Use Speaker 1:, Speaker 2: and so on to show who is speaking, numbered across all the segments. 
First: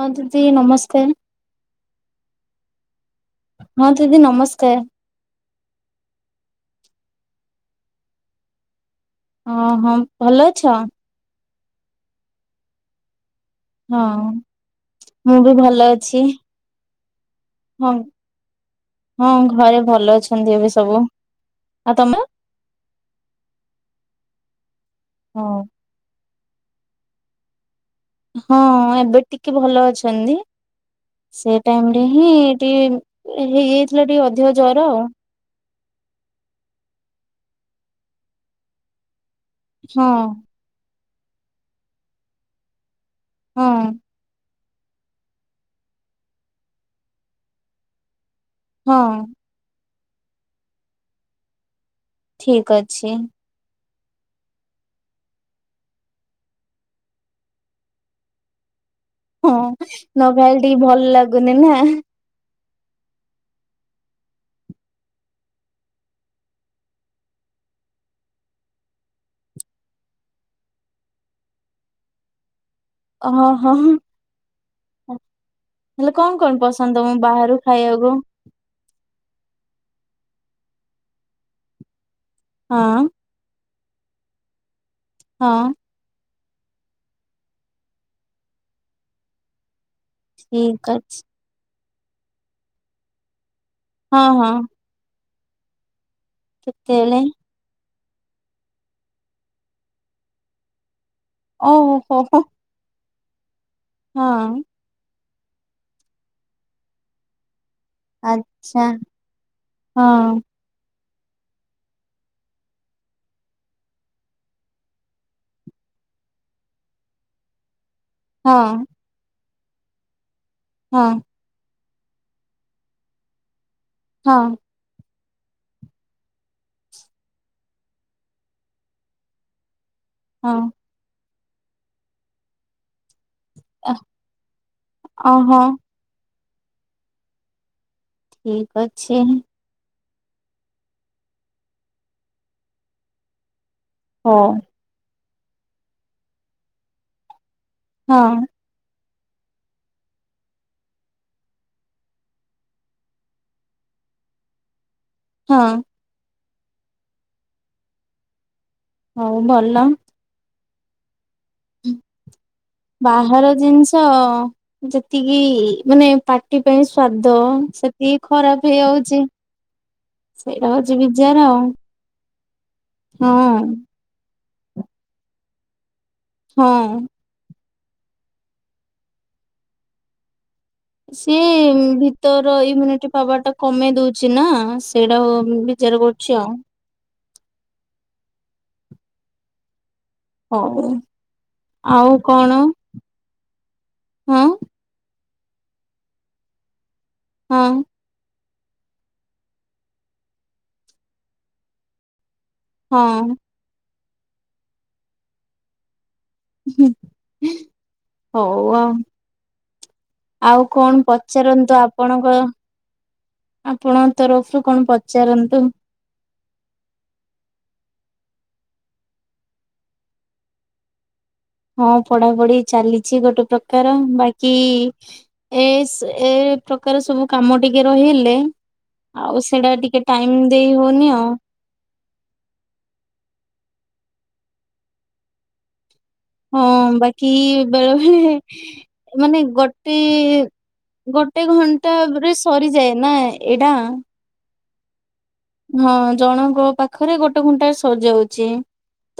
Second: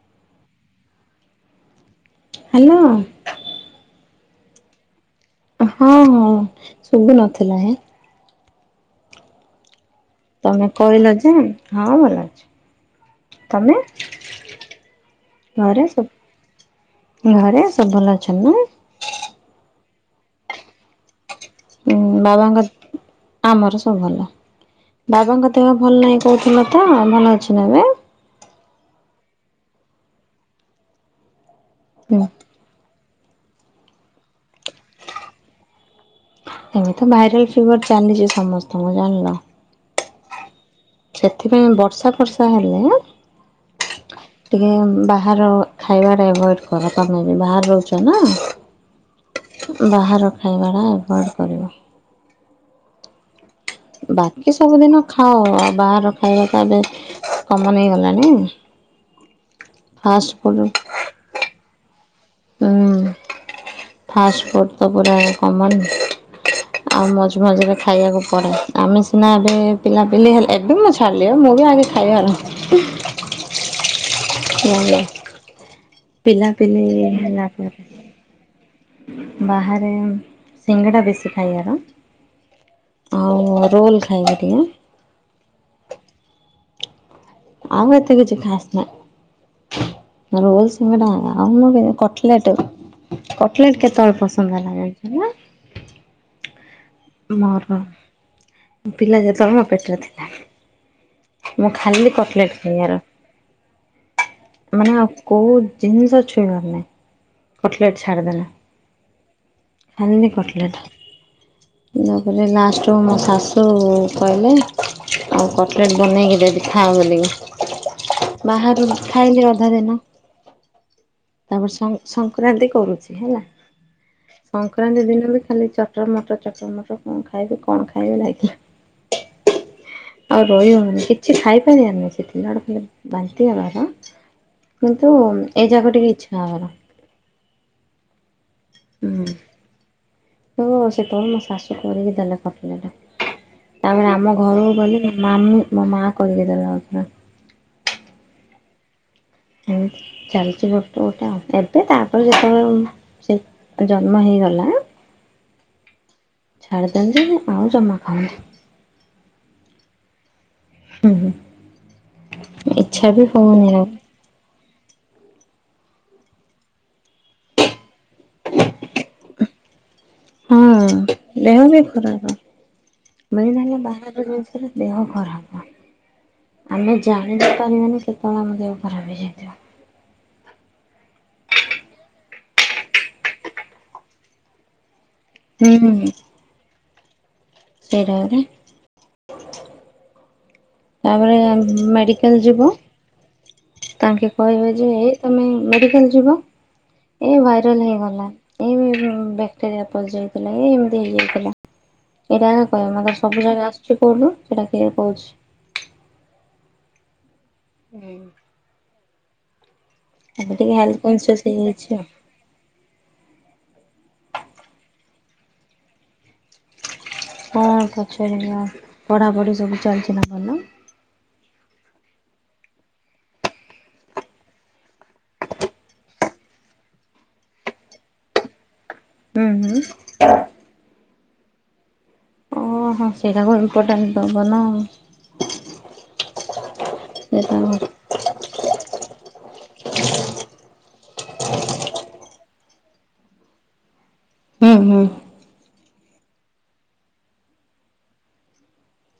Speaker 1: ହଁ ଦିଦି ନମସ୍କାର।
Speaker 2: ହାଲୋ।
Speaker 1: ହଁ ଦିଦି ନମସ୍କାର।
Speaker 2: ହଁ ହଁ ସୁବୁ ନଥିଲା ହେ।
Speaker 1: ଅଁ ହଁ। ଭଲ ଅଛ?
Speaker 2: ତମେ କହିଲ ଯେ ହଁ ଭଲ ଅଛି। ତମେ
Speaker 1: ହଁ ମୁଁ ବି
Speaker 2: ଘରେ
Speaker 1: ଭଲ ଅଛି
Speaker 2: ସବ ଘରେ
Speaker 1: ହଁ
Speaker 2: ସବୁ ଭଲ ଅଛନ୍ତି ନାଇଁ।
Speaker 1: ହଁ ଘରେ ଭଲ ଅଛନ୍ତି ଏବେ ସବୁ। ଆଉ
Speaker 2: ହୁଁ
Speaker 1: ତମେ
Speaker 2: ବାବାଙ୍କ ଆମର ସବୁ ଭଲ ବାବାଙ୍କ
Speaker 1: ହଁ
Speaker 2: ଦେହ ଭଲ ନାଇଁ। କହୁଥିଲ ତ ଭଲ ଅଛି ନା ଏବେ?
Speaker 1: ହଁ ଏବେ ଟିକେ ଭଲ ଅଛନ୍ତି ସେ ଟାଇମ ରେ
Speaker 2: ହୁଁ
Speaker 1: ହିଁ ଟିକେ ହେଇଯାଇଥିଲା ଟିକେ ଅଧିକ ଜର।
Speaker 2: ଏମିତି ଭାଇରାଲ ଫିଭର ଚାଲିଛି ସମସ୍ତଙ୍କୁ ଜାଣିଲ।
Speaker 1: ହଁ।
Speaker 2: ସେଥିପାଇଁ ବର୍ଷା ଫର୍ଷା ହେଲେ
Speaker 1: ହଁ।
Speaker 2: ଟିକେ ବାହାର ଖାଇବା ଟା ଏଭଏଡ କର ତମେ ବି ବାହରେ ରହୁଚ ନା।
Speaker 1: ହଁ।
Speaker 2: ବାହାର ଖାଇବାଟା ଆଭଏଡ଼୍ କରିବ।
Speaker 1: ଠିକ ଅଛି।
Speaker 2: ବାକି ସବୁଦିନ ଖାଅ ଆଉ ବାହାର ଖାଇବା ତ ଏବେ କମନ ହେଇଗଲାଣି।
Speaker 1: ହଁ ନ
Speaker 2: ଫାଷ୍ଟ ଫୁଡ
Speaker 1: ଖାଇଲେ ଟିକେ ଭଲ ଲାଗୁନି ନା।
Speaker 2: ହୁଁ ଫାଷ୍ଟଫୁଡ଼ ତ ପୁରା କମନ। ଆଉ ମଝି ମଝିରେ ଖାଇବାକୁ ପଡେ ଆମେ ସିନା ଏବେ ପିଲାପିଲି ହେଲେ ଏବେ ମଜ ଛାଡିଲେ ମୁଁ ବି ଆଣିକି ଖାଇବା ଆର
Speaker 1: ଓ ହୋ ହଁ ହଁ।
Speaker 2: ଆରମ୍ଭ
Speaker 1: ହେଲେ କଣ କଣ
Speaker 2: ପିଲାପିଲି
Speaker 1: ପସନ୍ଦ ତମକୁ
Speaker 2: ହେଲା
Speaker 1: ବାହାରୁ
Speaker 2: ପରେ
Speaker 1: ଖାଇଆକୁ।
Speaker 2: ବାହାରେ ସିଙ୍ଗଡ଼ା ବେଶୀ ଖାଇଆର।
Speaker 1: ହଁ।
Speaker 2: ଆଉ ରୋଲ୍ ଖାଇବି ଟିକେ।
Speaker 1: ହଁ।
Speaker 2: ଆଉ ଏତେ କିଛି ଖାସ୍ ନାଇଁ ରୋଲ
Speaker 1: ଠିକ
Speaker 2: ସିଙ୍ଗଡା
Speaker 1: ଅଛି
Speaker 2: ଆୟା ଆଉ ମୁଁ କେ କଟଲେଟ୍ କଟଲେଟ୍ କେତେବେଳେ
Speaker 1: ହଁ ହଁ
Speaker 2: ପସନ୍ଦ ହେଲା ଜାଣିଚ ନା।
Speaker 1: କେତେବେଳେ?
Speaker 2: ମୋର ପିଲା ଯେତେବେଳେ ମ ପେଟରେ ଥିଲା। ମୁଁ
Speaker 1: ଓହୋ
Speaker 2: ଖାଲି
Speaker 1: ହୋ
Speaker 2: କଟ୍ ଲେଟ୍ ଖାଇବାର।
Speaker 1: ହଁ।
Speaker 2: ମାନେ ଆଉ କଉ ଜିନିଷ ଛୁଇଁବାର ନାହିଁ। କଟ୍ ଲେଟ ଛାଡ଼ଦେଲେ
Speaker 1: ଆଚ୍ଛା ହଁ
Speaker 2: ଖାଲି କଟ୍ ଲେଟ୍। [unintelligible] କହିଲେ ଲାଷ୍ଟରୁ ମୋ ଶାଶୁ କହିଲେ ଆଉ କଟ୍ ଲେଟ୍ ବନେଇକି ଦେବି ଖା ବଲିକିି।
Speaker 1: ହଁ
Speaker 2: ବାହାରୁ ବି ଖାଇଲି ଅଧା ଦିନ।
Speaker 1: ହଁ।
Speaker 2: ତାପରେ ସଂ-ସଂକ୍ରାନ୍ତି କରୁଚି ହେଲା।
Speaker 1: ହଁ।
Speaker 2: ସଂକ୍ରାନ୍ତି ଦିନରୁ ବି ଖାଲି ଚଟର୍ ମଟର୍ ଚଟର୍ ମଟର୍ କଣ ଖାଇବି କଣ ଖାଇବି ଲାଗିଲା। ଆଉ
Speaker 1: ହଁ
Speaker 2: ରହି ହଉନି କିଛି ଖାଇପାରିବାର ନାହିଁ ସେଥିଲା ଆଡକୁ [unintelligible] ବାନ୍ତି ହେବାର କିନ୍ତୁ
Speaker 1: ଓହୋ
Speaker 2: ଏ ଜାଗ ଟିକେ ଇଚ୍ଛା [unintelligible]
Speaker 1: ଠିକ୍ ଅଛି।
Speaker 2: ହୁଁ- ସେତେବେଳେ ମୋ ଶାଶୁ କରିକି ଦେଲେ କଟ୍ ଲେଟେ ତାପରେ ଆମ
Speaker 1: ହଉ
Speaker 2: ଘରକୁ ଗଲି ମାମୁଁ -ମ ମା କହିଦେଲା [unintelligible]
Speaker 1: ହଁ।
Speaker 2: ଏମତି ଚାଲିଚି ଗୋଟେ ଗୋଟେ ଏବେ ତାପରେ ଯେତେବେଳେ ସେ ଜନ୍ମ ହେଇଗଲା
Speaker 1: ହଁ।
Speaker 2: ଛାଡ଼ି ଦିଅନ୍ତି ଆଉ ଜମା ଖାଆନ୍ତି
Speaker 1: ହଉ ଭଲ।
Speaker 2: ହୁଁ -ହୁ।
Speaker 1: ବାହାର
Speaker 2: ହଉନି ଆଉ।
Speaker 1: ଜିନିଷ ଯେତିକି ମାନେ ପାଟି ପାଇଁ ସ୍ଵାଦ ସେତିକି ଖରାପ୍ ହେଇଯାଉଚି।
Speaker 2: ହଁ
Speaker 1: ଆଉ
Speaker 2: ଦେହ ବି ଖରାପ। [unintelligible]
Speaker 1: ହଁ
Speaker 2: ନହେଲେ ବାହାର ଜିନିଷରେ ଦେହ ଖରାପ ଆମେ
Speaker 1: ହଁ
Speaker 2: ଯା [unintelligible] ସେତେବଳେ ଆମେ ଦେହ ଖରାପ୍ ହେଇଯାଇଥିବ।
Speaker 1: ସିଏ ଭିତର ଇମ୍ୟୁନିଟି ପାୱାର ଟା କମେଇ ଦଉଚି ନା ସେଇଟା ହ ଉଁ- ବିଚାର କରୁଚି ଆଉ।
Speaker 2: ସେଇଟାରେ
Speaker 1: ହଉ
Speaker 2: ତାପରେ ଆଁ
Speaker 1: ଆଉ
Speaker 2: -ମେଡ଼ିକାଲ୍
Speaker 1: କଣ
Speaker 2: ଯିବ ତାଙ୍କେ
Speaker 1: ହଁ
Speaker 2: କହିବେ ଯେ ଏଇ ତମେ ମେଡ଼ିକାଲ୍ ଯିବ ଏ ଭାଇରାଲ୍
Speaker 1: ହଁ
Speaker 2: ହେଇଗଲା। ଏ ବ୍ୟାକ୍ଟେରିଆ ପଶିଯାଇଥିଲା ଏ ଏମିତି ହେଇଯାଇଥିଲା ଏରା [unintelligible]
Speaker 1: ହଁ
Speaker 2: ସବୁଯାକ ଆସୁଚି କହୁନୁ ସେଟା କିଏ କହୁଚି।
Speaker 1: [inaudible]
Speaker 2: ହୁଁ।
Speaker 1: ହଉ ଆଉ
Speaker 2: ଏବେ
Speaker 1: -ଆଉ
Speaker 2: ଟିକେ ହେଲ୍ଥ
Speaker 1: କଣ୍
Speaker 2: କନସିୟସ୍
Speaker 1: ପଚାରନ୍ତୁ
Speaker 2: ହେଇଯାଇଛି ଆଉ।
Speaker 1: ଆପଣଙ୍କର ଆପଣଙ୍କ ତରଫରୁ କଣ୍ ପଚାରନ୍ତୁ।
Speaker 2: କଣ ପଚାରିବି ଆଉ- ପଢାପଢି ସବୁ ଚାଲିଚି ନା ନାଇଁ?
Speaker 1: ହଁ ପଢାପଢି ଚାଲିଚି ଗୋଟେ ପ୍ରକାର ବାକି ଏସ୍ -ଏ -ପ୍ରକାର ସବୁ କାମ ଟିକେ ରହିଗଲେ ଆଉ
Speaker 2: ହୁଁ
Speaker 1: ସେଇଟା
Speaker 2: ହୁଁ
Speaker 1: ଟିକେ ଟାଇମ୍ ଦେଇ ହଉନି ଆଉ।
Speaker 2: ହଁ- ହଁ ସେଇଟାକୁ ଇମ୍ପୋଟାଣ୍ଟ୍ ଦବନା ଆଉ।
Speaker 1: ହଁ ବାକି
Speaker 2: ସେଇଟାକୁ
Speaker 1: ବେଳେ ବେଳେ ମାନେ ଗୋଟେ ଗୋଟେ ଘଣ୍ଟାରେ ସରିଯାଏ ନା ଏଇଟା।
Speaker 2: ହୁଁ -ହୁଁ।
Speaker 1: ହଁ ଜଣଙ୍କ ପାଖରେ ଗୋଟେ ଘଣ୍ଟାରେ ସରିଯାଉଛି।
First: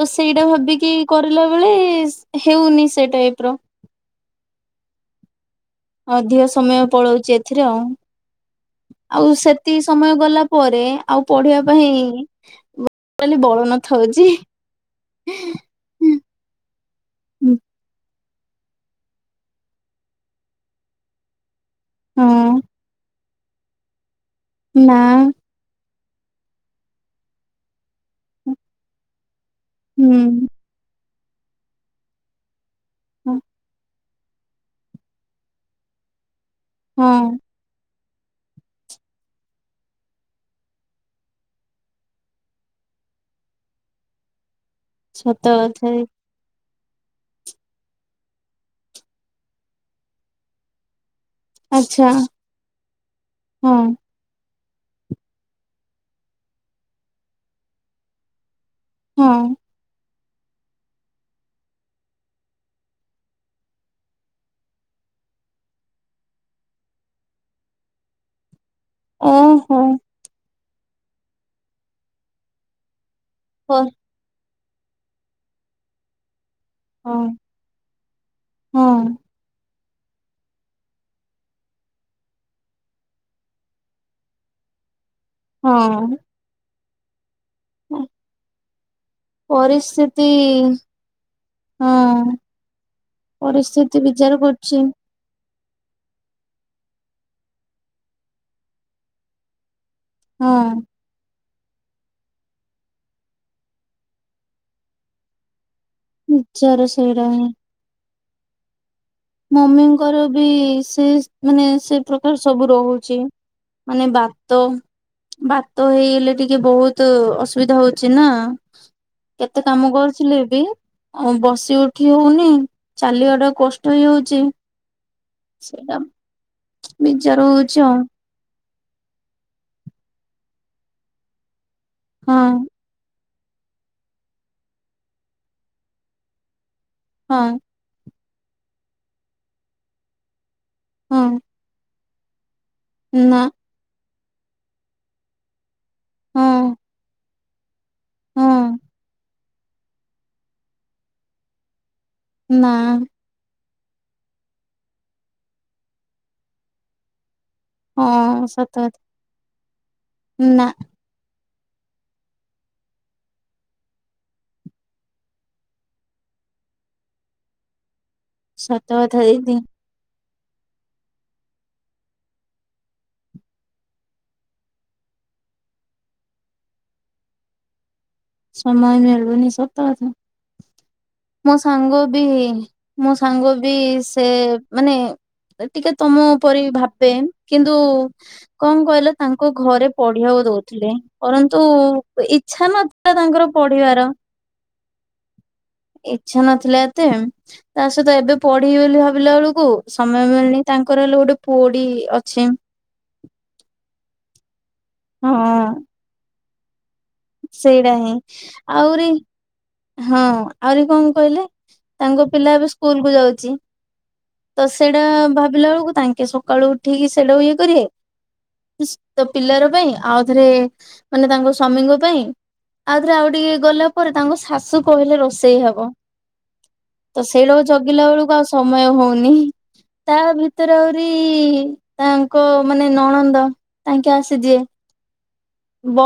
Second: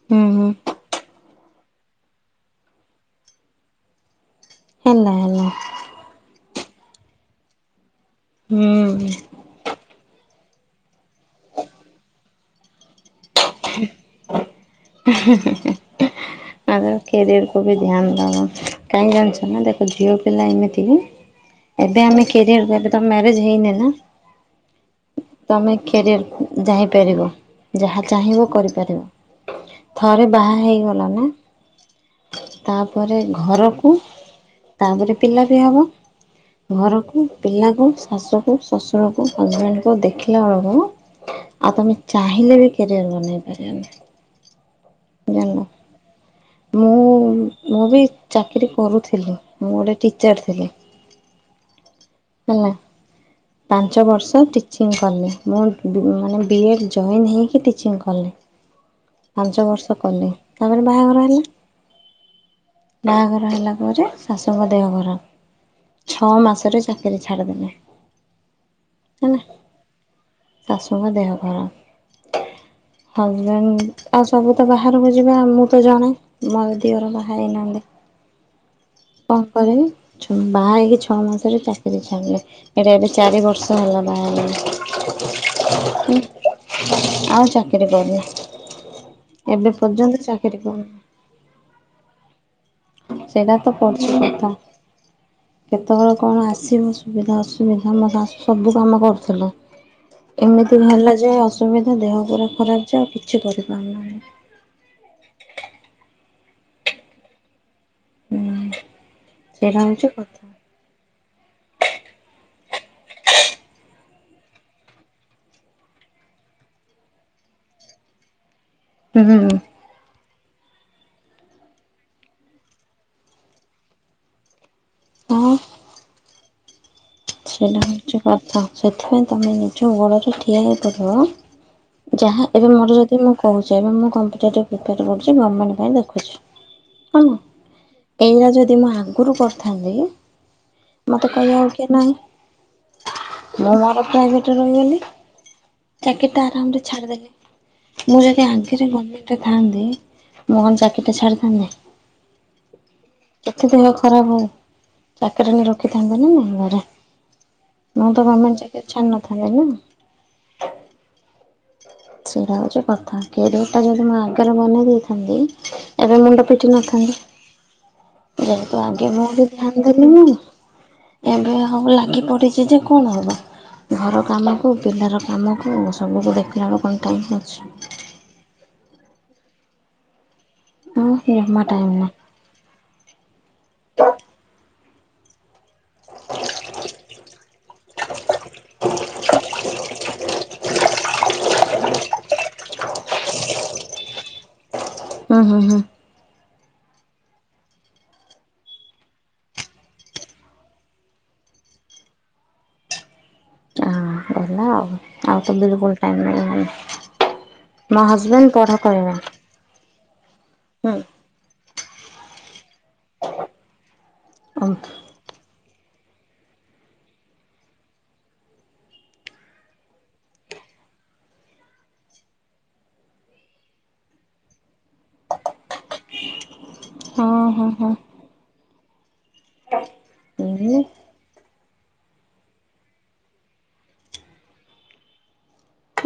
Speaker 1: ତ
Speaker 2: ହୁଁ
Speaker 1: ସେଇଟା
Speaker 2: ହୁଁ
Speaker 1: ଭାବିକି କରିଲା ବେଳେ ହେଉନି ସେ ଟାଇପ ର।
Speaker 2: ହେଲା ହେଲା।
Speaker 1: ଅଧିକ ସମୟ ପଳଉଛି ଏଥିରେ ଆଉ।
Speaker 2: ହୁଁ।
Speaker 1: ଆଉ ସେତିକ ସମୟ ଗଲା ପରେ ଆଉ ପଢିବା ପାଇଁ ଟୋଟାଲି ବଳ ନଥାଉଛି।
Speaker 2: [inaudible] ଆଗ କ୍ୟାରିୟରକୁ ବି ଧ୍ୟାନ ଦେବ। କାହିଁକି ଜାଣିଛ ନା ଦେଖ ଝିଅ ପିଲା ଏମିତିକି ଏବେ ଆମେ କ୍ୟାରିୟର
Speaker 1: ହଁ
Speaker 2: ଦେବା ଏବେ ତ ମ୍ୟାରେଜ ହେଇନି ନା।
Speaker 1: ନାଁ।
Speaker 2: ତମେ କ୍ୟାରିଅର ଯାଇପାରିବ ଯାହା ଚାହିଁବ କରିପାରିବ। ଥରେ
Speaker 1: ହୁଁ
Speaker 2: ବାହାହେଇଗଲ ନା ତାପରେ ଘରକୁ ତାପରେ ପିଲାବି ହବ
Speaker 1: ହଁ
Speaker 2: ଘରକୁ ପିଲାକୁ, ଶାଶୁକୁ ଶଶୁରକୁ, ହଜବେଣ୍ଡ କୁ ଦେଖିଲା ବେଳକୁ ଆଉ ତମେ ଚାହିଁଲେ ବି କ୍ୟାରିୟର ବନେଇ ପାରିବନି।
Speaker 1: ସତ
Speaker 2: ଜାଣିଲ
Speaker 1: କଥାବି।
Speaker 2: ମୁଁ, ମୁଁ ବି ଚାକିରୀ କରୁଥିଲି। ମୁଁ ଗୋଟିଏ ଟିଚର୍ ଥିଲି।
Speaker 1: ଆଚ୍ଛା
Speaker 2: [inaudible] ହେଲା
Speaker 1: ହଁ
Speaker 2: ପାଞ୍ଚ ବର୍ଷ ଟି। ଟିଚିଂ କଲି, ମୁଁ ମାନେ ବିଏଡ଼୍ ଜଏନ୍ ହେଇକି ଟିଚିଂ କଲି
Speaker 1: ହଁ
Speaker 2: ପାଞ୍ଚ ବର୍ଷ କଲି। ତାପରେ ବାହାଘର ହେଲା। ବାହାଘର ହେଲା ପରେ ଶାଶୁଙ୍କ ଦେହ ଖରାପ। ଛଅ ମାସରେ ଚାକିରୀ ଛାଡ଼ିଦେଲି। [unintelligible]
Speaker 1: ଓହୋ
Speaker 2: ଶାଶୁଙ୍କ ଦେହ ଖରାପ।
Speaker 1: ହଁ
Speaker 2: ହଜବେଣ୍ଡ ଆଉ ସବୁତ ବାହାରକୁ ଯିବେ, ମୁଁ ତ ଜଣେ। ଦିଅର ବାହା ହେଇନାହାନ୍ତି।
Speaker 1: ହଁ
Speaker 2: କଣ କରିବି ଛ ବାହା ହେଇକି ଛଅ ମାସରେ ଚାକିରି ଛାଡ଼ିଦେଲି। ଏଇଟା ଏବେ ଚାରି ବର୍ଷ ହେଲା ବାହାଘର।
Speaker 1: ହଁ
Speaker 2: [unintelligible] ଏବେ ପର୍ଯ୍ୟନ୍ତ
Speaker 1: ପରିସ୍ଥିତି
Speaker 2: ଚାକିରି କରିନି।
Speaker 1: ହଁ,
Speaker 2: ସେଇଟା ତ
Speaker 1: ପରିସ୍ଥିତି
Speaker 2: ପଡୁଛି
Speaker 1: ବିଚାର
Speaker 2: କଥା
Speaker 1: କରୁଛି।
Speaker 2: କେତେବେଳେ କଣ ଆସିବ ସୁବିଧା ଅସୁବିଧା ମୋ ଶାଶୁ ସବୁ କାମ କରୁଥିଲେ।
Speaker 1: ହଁ
Speaker 2: ଏମିତି ହେଲା ଯେ ଅସୁବିଧା ଦେହ ପୁରା ଖରାପଯେ ଆଉ କିଛି କରିପାରିଲିନି।
Speaker 1: ରିଚାର୍ଜ ସରିଗଲାଣି।
Speaker 2: ହୁଁ ସେଇଟା ହଉଛି
Speaker 1: ମମିଙ୍କର
Speaker 2: କଥା
Speaker 1: ବି ସେ ମାନେ ସେ ପ୍ରକାର ସବୁ ରହୁଛି ମାନେ ଭତ ବାତ ହେଇଗଲେ ଟିକେ ବହୁତ ଅସୁବିଧା ହଉଛି ନା
Speaker 2: ହୁଁ।
Speaker 1: କେତେ କାମ କରୁଥିଲେ ଏବେ, ଆଉ ବସି ଉଠି ହଉନି। ଚାଲିବା ଟା କଷ୍ଟ ହଉଛି
Speaker 2: ହଁ
Speaker 1: ସେଟା ବିଜାର
Speaker 2: ସେଇଟା ହଉଛି କଥା ସେଥିପାଇଁ ତମେ ନିଜ ଗୋଡ଼ରେ ଠିଆ ହେଇପଡିବ। ଯାହା
Speaker 1: ହଁ
Speaker 2: ଏବେ ମୋର ଯଦି ମୁଁ କହୁଛି ମୁ କ କରୁଛି ଗଣମଣ୍ଟଖଛି
Speaker 1: ହଁ।
Speaker 2: ଏଇଟା ଯଦି ମୁଁ ଆଗରୁ କରିଥାନ୍ତି ମୋତେ
Speaker 1: ହଁ
Speaker 2: କହିବାକୁ କି ନାହିଁ।
Speaker 1: ନା।
Speaker 2: ମୁଁ ମର ପ୍ରାଇଭେଟରେ ରହିଗଲି ଚାକି
Speaker 1: ହଁ
Speaker 2: ଆରାମରେ ଛାଡିଦେଲି ମୁଁ ଯଦି
Speaker 1: ହଁ
Speaker 2: ଆଗିରେଟ ଥାଆନ୍ତି ମ ଚାକିଟା ଛାଡିଥାନ୍ତି।
Speaker 1: ନା।
Speaker 2: କେତେ ଦେହ ଖରାପ ହଉ ଚାକିରିଣ ରଖିଥାନ୍ତ ନା ନା ଘରେ ମୁଁ ତ ମ
Speaker 1: ହଁ
Speaker 2: ମେ
Speaker 1: ସତ
Speaker 2: କି
Speaker 1: କଥା
Speaker 2: ଛା ନଥା ନା
Speaker 1: ନା।
Speaker 2: ସେଇଟା ହଉଛି କଥା କ୍ୟାରିଅରଟା ଯଦି ମୁଁ ଆଗରେ ବନେଇ ଦେଇଥାନ୍ତି। ଏବେ ମୁଣ୍ଡ ପିଟି ନଥାନ୍ତି ଯେହେତୁ
Speaker 1: ସତ
Speaker 2: ଆଗ
Speaker 1: କଥା ଦିଦି।
Speaker 2: ମନ୍ତି ଏବେ ଆଉ ଲାଗି ପଡିଛି ଯେ କଣ ହବ? ଘର କାମକୁ ପିଲାର କାମକୁ ସବୁକୁ ଦେଖିଲା ବେଳକୁ କଣ ଟାଇମ୍ ଅଛି?
Speaker 1: ସମୟ ମିଳୁନି ସତ କଥା
Speaker 2: ହୁଁ
Speaker 1: ମୋ
Speaker 2: ଜମା ଟାଇମ
Speaker 1: ସାଙ୍ଗ
Speaker 2: ନାହିଁ
Speaker 1: ବି ହେଇନି ମୋ ସାଙ୍ଗ ବି ସେ ମାନେ ଟିକେ ତମ ପରି ଭାବେ କିନ୍ତୁ କଣ କହିଲା ତାଙ୍କ ଘରେ ପଢିବାକୁ ଦଉଥିଲେ ପରନ୍ତୁ ଇଛା ନ ତାଙ୍କର ପଢିବାର
Speaker 2: ହୁଁ ହୁଁ ହୁଁ
Speaker 1: ଇଛା ନଥିଲା ଏତେ ତା ସହିତ ଏବେ ପଢିବି ବୋଲି ଭାବିଲା ବେଳକୁ ସମୟ ମିଳନି ତାଙ୍କର ହେଲେ ଗୋଟେ ପୁଡି ଅଛି।
Speaker 2: ହଁ ହେଲା ଆଉ ଆଉ ତ
Speaker 1: ହଁ
Speaker 2: ବିଲକୁଲ ଟାଇମ ନାହିଁ।
Speaker 1: ସେଇଟା
Speaker 2: ମୋ
Speaker 1: ହିଁ
Speaker 2: ହଜବେଣ୍ଡ ପଢା
Speaker 1: ଆହୁରି
Speaker 2: କରିବେ।
Speaker 1: ହଁ ଆହୁରି
Speaker 2: ହୁଁ
Speaker 1: କଣ କହିଲେ ତାଙ୍କ ପିଲା ଏବେ ସ୍କୁଲ କୁ ଯାଉଛି। ତ
Speaker 2: ହଁ
Speaker 1: ସେଇଟା ଭାବିଲା ବେଳକୁ ତାଙ୍କେ ସକାଳୁ ଉଠିକି ସେଇଟାକୁ ଇଏ କରିବେ। ତ ପିଲାର ପାଇଁ ଆଉଥରେ ମାନେ ତାଙ୍କ ସ୍ଵାମୀଙ୍କ ପାଇଁ ଆଉଥରେ ଆଉ ଟିକେ ଗଲା ପରେ ତାଙ୍କ ଶା ସ କହିଲେ ରୋଷେଇ ହବ ତ
Speaker 2: ହଁ
Speaker 1: ସେଇଳକୁ
Speaker 2: ହଁ
Speaker 1: ଜଗିଲା ବେଳକୁ ଆଉ ସମୟ ହଉନି। ତାହା ଭିତରେ
Speaker 2: ହଁ।
Speaker 1: ଅହୁରିି ତାଙ୍କ ମାନେ ନଣନ୍ଦ ତାଙ୍କେ ଆସିଯିଏ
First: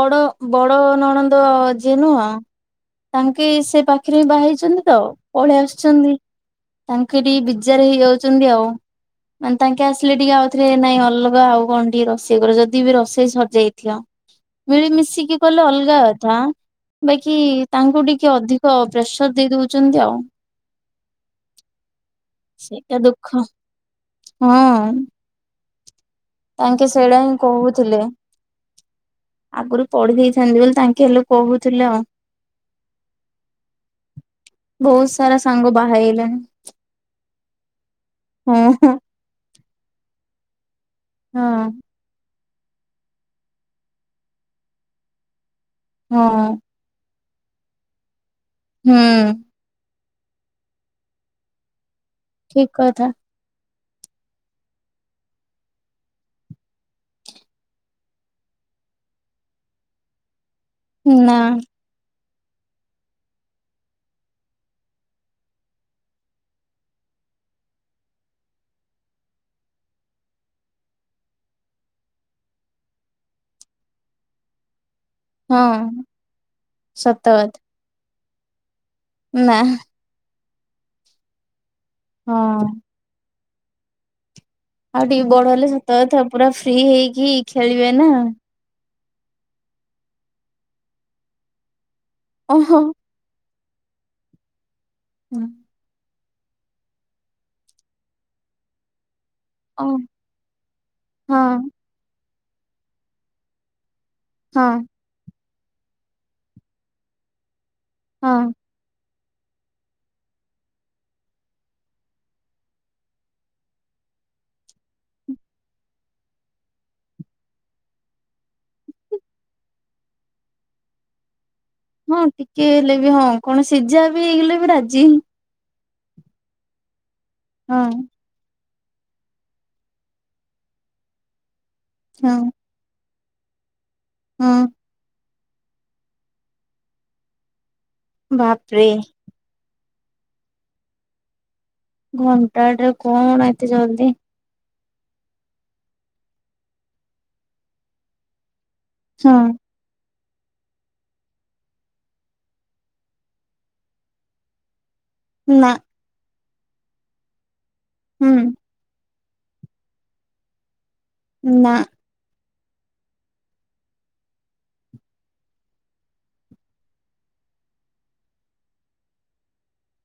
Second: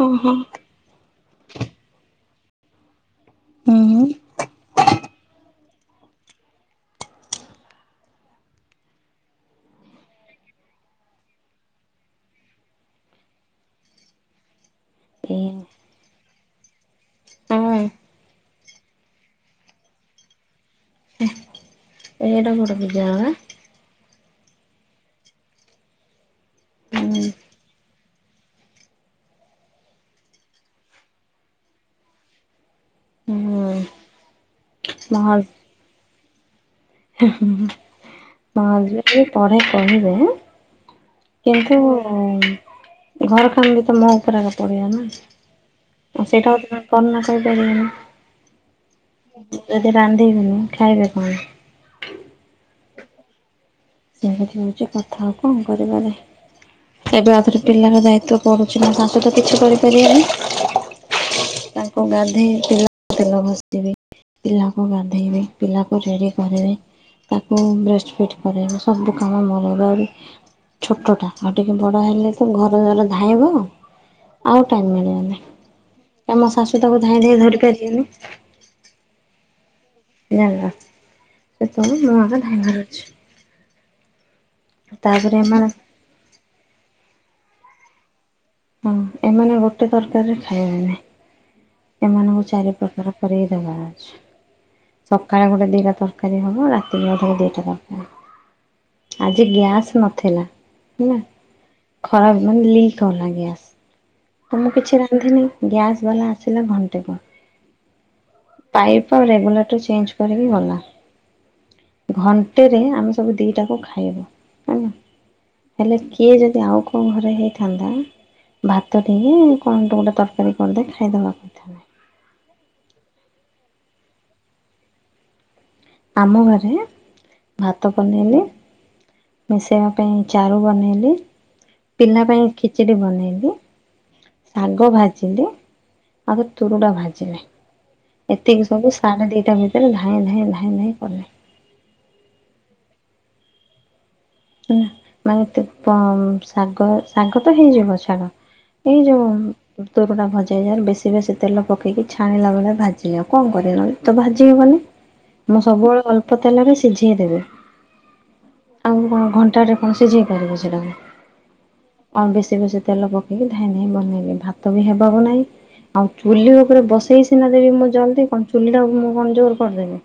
Speaker 2: ଓ ହୋ।
Speaker 1: ବଡ ନଣନ୍ଦ ଯିଏ ନୁହଁ। ତାଙ୍କେ ସେ ପାଖରେ
Speaker 2: ଏ
Speaker 1: ହିଁ ବାହାହେଇଛନ୍ତି ତ ପଳେଇ ଆସୁଛନ୍ତି। ତାଙ୍କେଠିକି ବିଜାରେ ହେଇଯାଉଛନ୍ତି ଆଉ ମାନେ ତାଙ୍କେ ଆସିଲେ ଟିକେ ଆଉଥରେ ନାଇଁ ଅଲଗା ଆଉ କଣ ଟିକେ ରୋଷେଇ କର ଯଦି ବି ରୋଷେଇ ସରିଯାଇଥିବ। ମିଳିମିଶିକି ଗଲେ ଅଲଗା କଥା ବାକି
Speaker 2: ହଁ
Speaker 1: ତାଙ୍କୁ ଟିକେ ଅଧିକ ତ୍ ପ୍ରେସର ଦେଇ ଦଉଛନ୍ତି ଆଉ
Speaker 2: ଏଇଟା ବଡ
Speaker 1: ସେଇଟା
Speaker 2: ବିଦ୍ୟାଳୟ
Speaker 1: ଦୁଃଖ ହଁ ତାଙ୍କେ
Speaker 2: ବା
Speaker 1: ସେଇଟା
Speaker 2: ହୁଁ
Speaker 1: ହିଁ କହୁଥିଲେ। ଆଗରୁ ପଢି ଦେଇଥାନ୍ତେ ବୋଲି ତାଙ୍କେ ହେଲେ କହୁଥିଲେ ଆଉ
Speaker 2: ହୁଁ
Speaker 1: ବହୁତ ସାରା ସାଙ୍ଗ ବାହା ହେଇଗଲେଣି
Speaker 2: ମା
Speaker 1: ହଁ
Speaker 2: ଯ ପରେ କରିବେ
Speaker 1: ହଁ
Speaker 2: କିନ୍ତୁ ଘର କାମ ବି ତମ ଉପରେ ପଡିବ ନା ଆଉ
Speaker 1: ହଁ
Speaker 2: ସେଇଟା ହଉ ତ କରନା କରିପାରିବନି।
Speaker 1: ହୁଁ।
Speaker 2: ଯଦି ରାନ୍ଧିବିନି ଖାଇବେ କଣ?
Speaker 1: ଠିକ କଥା।
Speaker 2: ସେମିତି ହେଉଛି କଥାଉ କଣ କରିବା ଆମେ? ଏବେ ଆଉଥରେ ପିଲାର ଦାୟିତ୍ଵ ପଢ଼ୁଛି ନା ତା ସହି ତ କିଛି କରିପାରିବେନି।
Speaker 1: ନା।
Speaker 2: ତାଙ୍କୁ ଗାଧେଇ ତିଲ ତେଲ ଘସିଦେବି। ପିଲାକୁ ଗାଧେଇବି ପିଲାକୁ ରେଡି କରିବି ତାକୁ ବ୍ରେଷ୍ଟ ଫିଟ କରେଇବି। ସବୁ କାମ ମୋର ହେଲି ଛୋଟଟା ଆଉ ଟିକେ ବଡ ହେଲେ ତ ଘର ସାରା ଧାଇଁବ ଆଉ ଟାଇମ ମିଳିବନି।
Speaker 1: ହଁ
Speaker 2: ମୋ ଶାଶୁ ତାକୁ ଧାଇଁ
Speaker 1: ସତ
Speaker 2: ଧାଇଁ
Speaker 1: କଥା
Speaker 2: ଧରି ପାରିବେନି।
Speaker 1: ନା।
Speaker 2: ଜାଣିଲା ସେତେବେଳେ ମୁ ଏକା ଧାଇ
Speaker 1: ହଁ।
Speaker 2: ଧରୁଚି।
Speaker 1: ଆଉ ଟିକେ
Speaker 2: ତାପରେ
Speaker 1: ବଡ
Speaker 2: ଏମାନେ
Speaker 1: ହେଲେ ସତ କଥା ପୁରା ଫ୍ରି ହେଇକି ଖେଳିବେ ନା?
Speaker 2: ହଁ ଏମାନେ ଗୋଟେ ତରକାରିରେ ଖାଇବେନି। ଏମାନଙ୍କୁ ଚାରି
Speaker 1: ଓହୋ।
Speaker 2: ପ୍ରକାର କରିକି ଦବାର ଅଛି ସକାଳେ ଗୋଟେ
Speaker 1: ଓ
Speaker 2: ଦିଟା ତରକାରୀ। ତରକାରୀ ହବ ରାତିରେ ଆଉ ପୁଣି ଦିଟା ତରକାରୀ ଆଜି ଗ୍ୟାସ ନଥିଲା। ହେଲା
Speaker 1: ହଁ
Speaker 2: ଖରାପ ମାନେ ଲିକ କଲା ଗ୍ୟାସ। ତ ମୁଁ
Speaker 1: ହଁ
Speaker 2: କିଛି ରାନ୍ଧିନି ଗ୍ୟାସ୍ ବାଲା ଆସିଲା ଘଣ୍ଟେ
Speaker 1: ହଁ।
Speaker 2: ପରେ ପାଇପ ଆଉ ରେଗୁଲେଟର ଚେଞ୍ଜ୍ କରିକି ଗଲା। ଘଣ୍ଟେରେ ଆମେ ସବୁ ଦିଟାକୁ ଖାଇବୁ ହେଲା। ହେଲେ କିଏ ଯଦି ଆଉ କୋଉ ଘରେ ହେଇଥାନ୍ତା ଭାତ ଟେ କି କଣ ଟେ ଗୋଟେ ତରକାରୀ କରିଦେ ଖାଇଦବା। କଥା ନାହିଁ।
Speaker 1: ହଁ ଟିକେ ହେଲେ ବି ହଁ କଣ ସିଜା ବି ହେଇଗଲେ ବି ରାଜି।
Speaker 2: ଆମ ଘରେ
Speaker 1: ହଁ
Speaker 2: ଭାତ ବନେଇଲି। ମିଶେଙ୍କ ପାଇଁ ଚାରୁ ବନେଇଲି। ପିଲା ପାଇଁ
Speaker 1: ହଁ।
Speaker 2: ଖିଚଡ଼ି ବନେଇଲି।
Speaker 1: ହଁ
Speaker 2: ଶାଗ ଭାଜିଲି ଆଉ ତୁରୁଡା ଭାଜିଲି। ଏତିକି
Speaker 1: ବାପରେ
Speaker 2: ସବୁ ସାଢେ ଦିଟା ଭିତରେ ଧାଏଁ ଧାଏଁ ଧାଏଁ ଧାଏଁ କଲି।
Speaker 1: ଘଣ୍ଟାଟେ କଣ ଏତେ ଜଲଦି।
Speaker 2: ହେଲା ମାନେ ତେପନ ଶାଗ ଶାଗ ତ ହେଇଯିବ ଛାଡ। ଏଇ ଯୋଉ
Speaker 1: ହଁ
Speaker 2: [unintelligible] ଭଜା ଯାହେଲ ବେଶି ବେଶି ତେଲ ପକେଇକି ଛାଣିଲା ବେଳେ ଭାଜିଲି ଆଉ କଣ କରିବା ନହେଲେ ତ ଭାଜି ହବନି। ମୁଁ
Speaker 1: ନା
Speaker 2: ସବୁବେଳେ ଅଳ୍ପ ତେଲରେ ସିଝେଇ ଦେବି।
Speaker 1: ହୁଁ।
Speaker 2: ଆଉ କଣ ଘଣ୍ଟାରେ କଣ ସିଝେଇ ପାରିବି ସେଟାକୁ?
Speaker 1: ନା।
Speaker 2: ଆଉ ବେଶି ବେଶି ତେଲ ପକେଇକି ଧାଇଁ ଧାଇଁ ବନେଇଲିି। ଭାତ ବି ହେବାର ନାଇଁ। ଆଉ ଚୁଲି ଉପରେ ବସେଇ ସିନା ଦେବି ମୁଁ ଜଲଦି କଣ ଚୁଲି ଟାକୁ ମୁଁ କଣ ଜୋରେ କରିଦେବି।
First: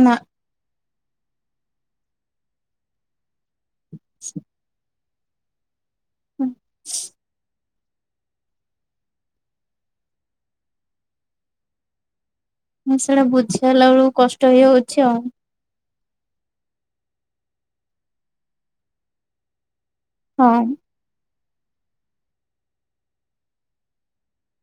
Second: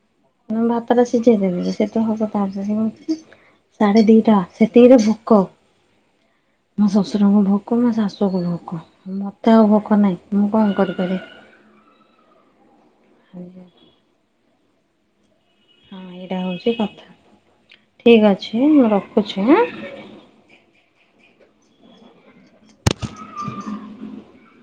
Speaker 1: ନା।
Speaker 2: ମାନେ ଭାତଟା ସିଝେଇ ଦେବି ଯେ ସେତ ହବ ତାପରେ କେମିତି ସାଢେ ଦିଟା ସେତିକିରେ ଭୋକ ମୋ ଶ୍ଵଶୁରଙ୍କୁ ଭୋକ୍ କୋ ମୋ ଶାଶୁକୁ ଭୋକ ମତେ ଆଉ ଭୋକ ନାହିଁ। ମୁଁ କଣ କରିପାରିବି?
Speaker 1: ମୁଁ ସେଇଟା
Speaker 2: ହଁ
Speaker 1: ବୁଝେଇଲା ବେଳକୁ କଷ୍ଟ ହେଇଯାଉଛି ଆଉ।
Speaker 2: ହଁ ଏଇଟା ହଉଚି କଥା। ଠିକ୍ ଅଛି ମୁଁ ରଖୁଛି ହାଁ।
Speaker 1: ହଁ।
Speaker 2: [inaudible]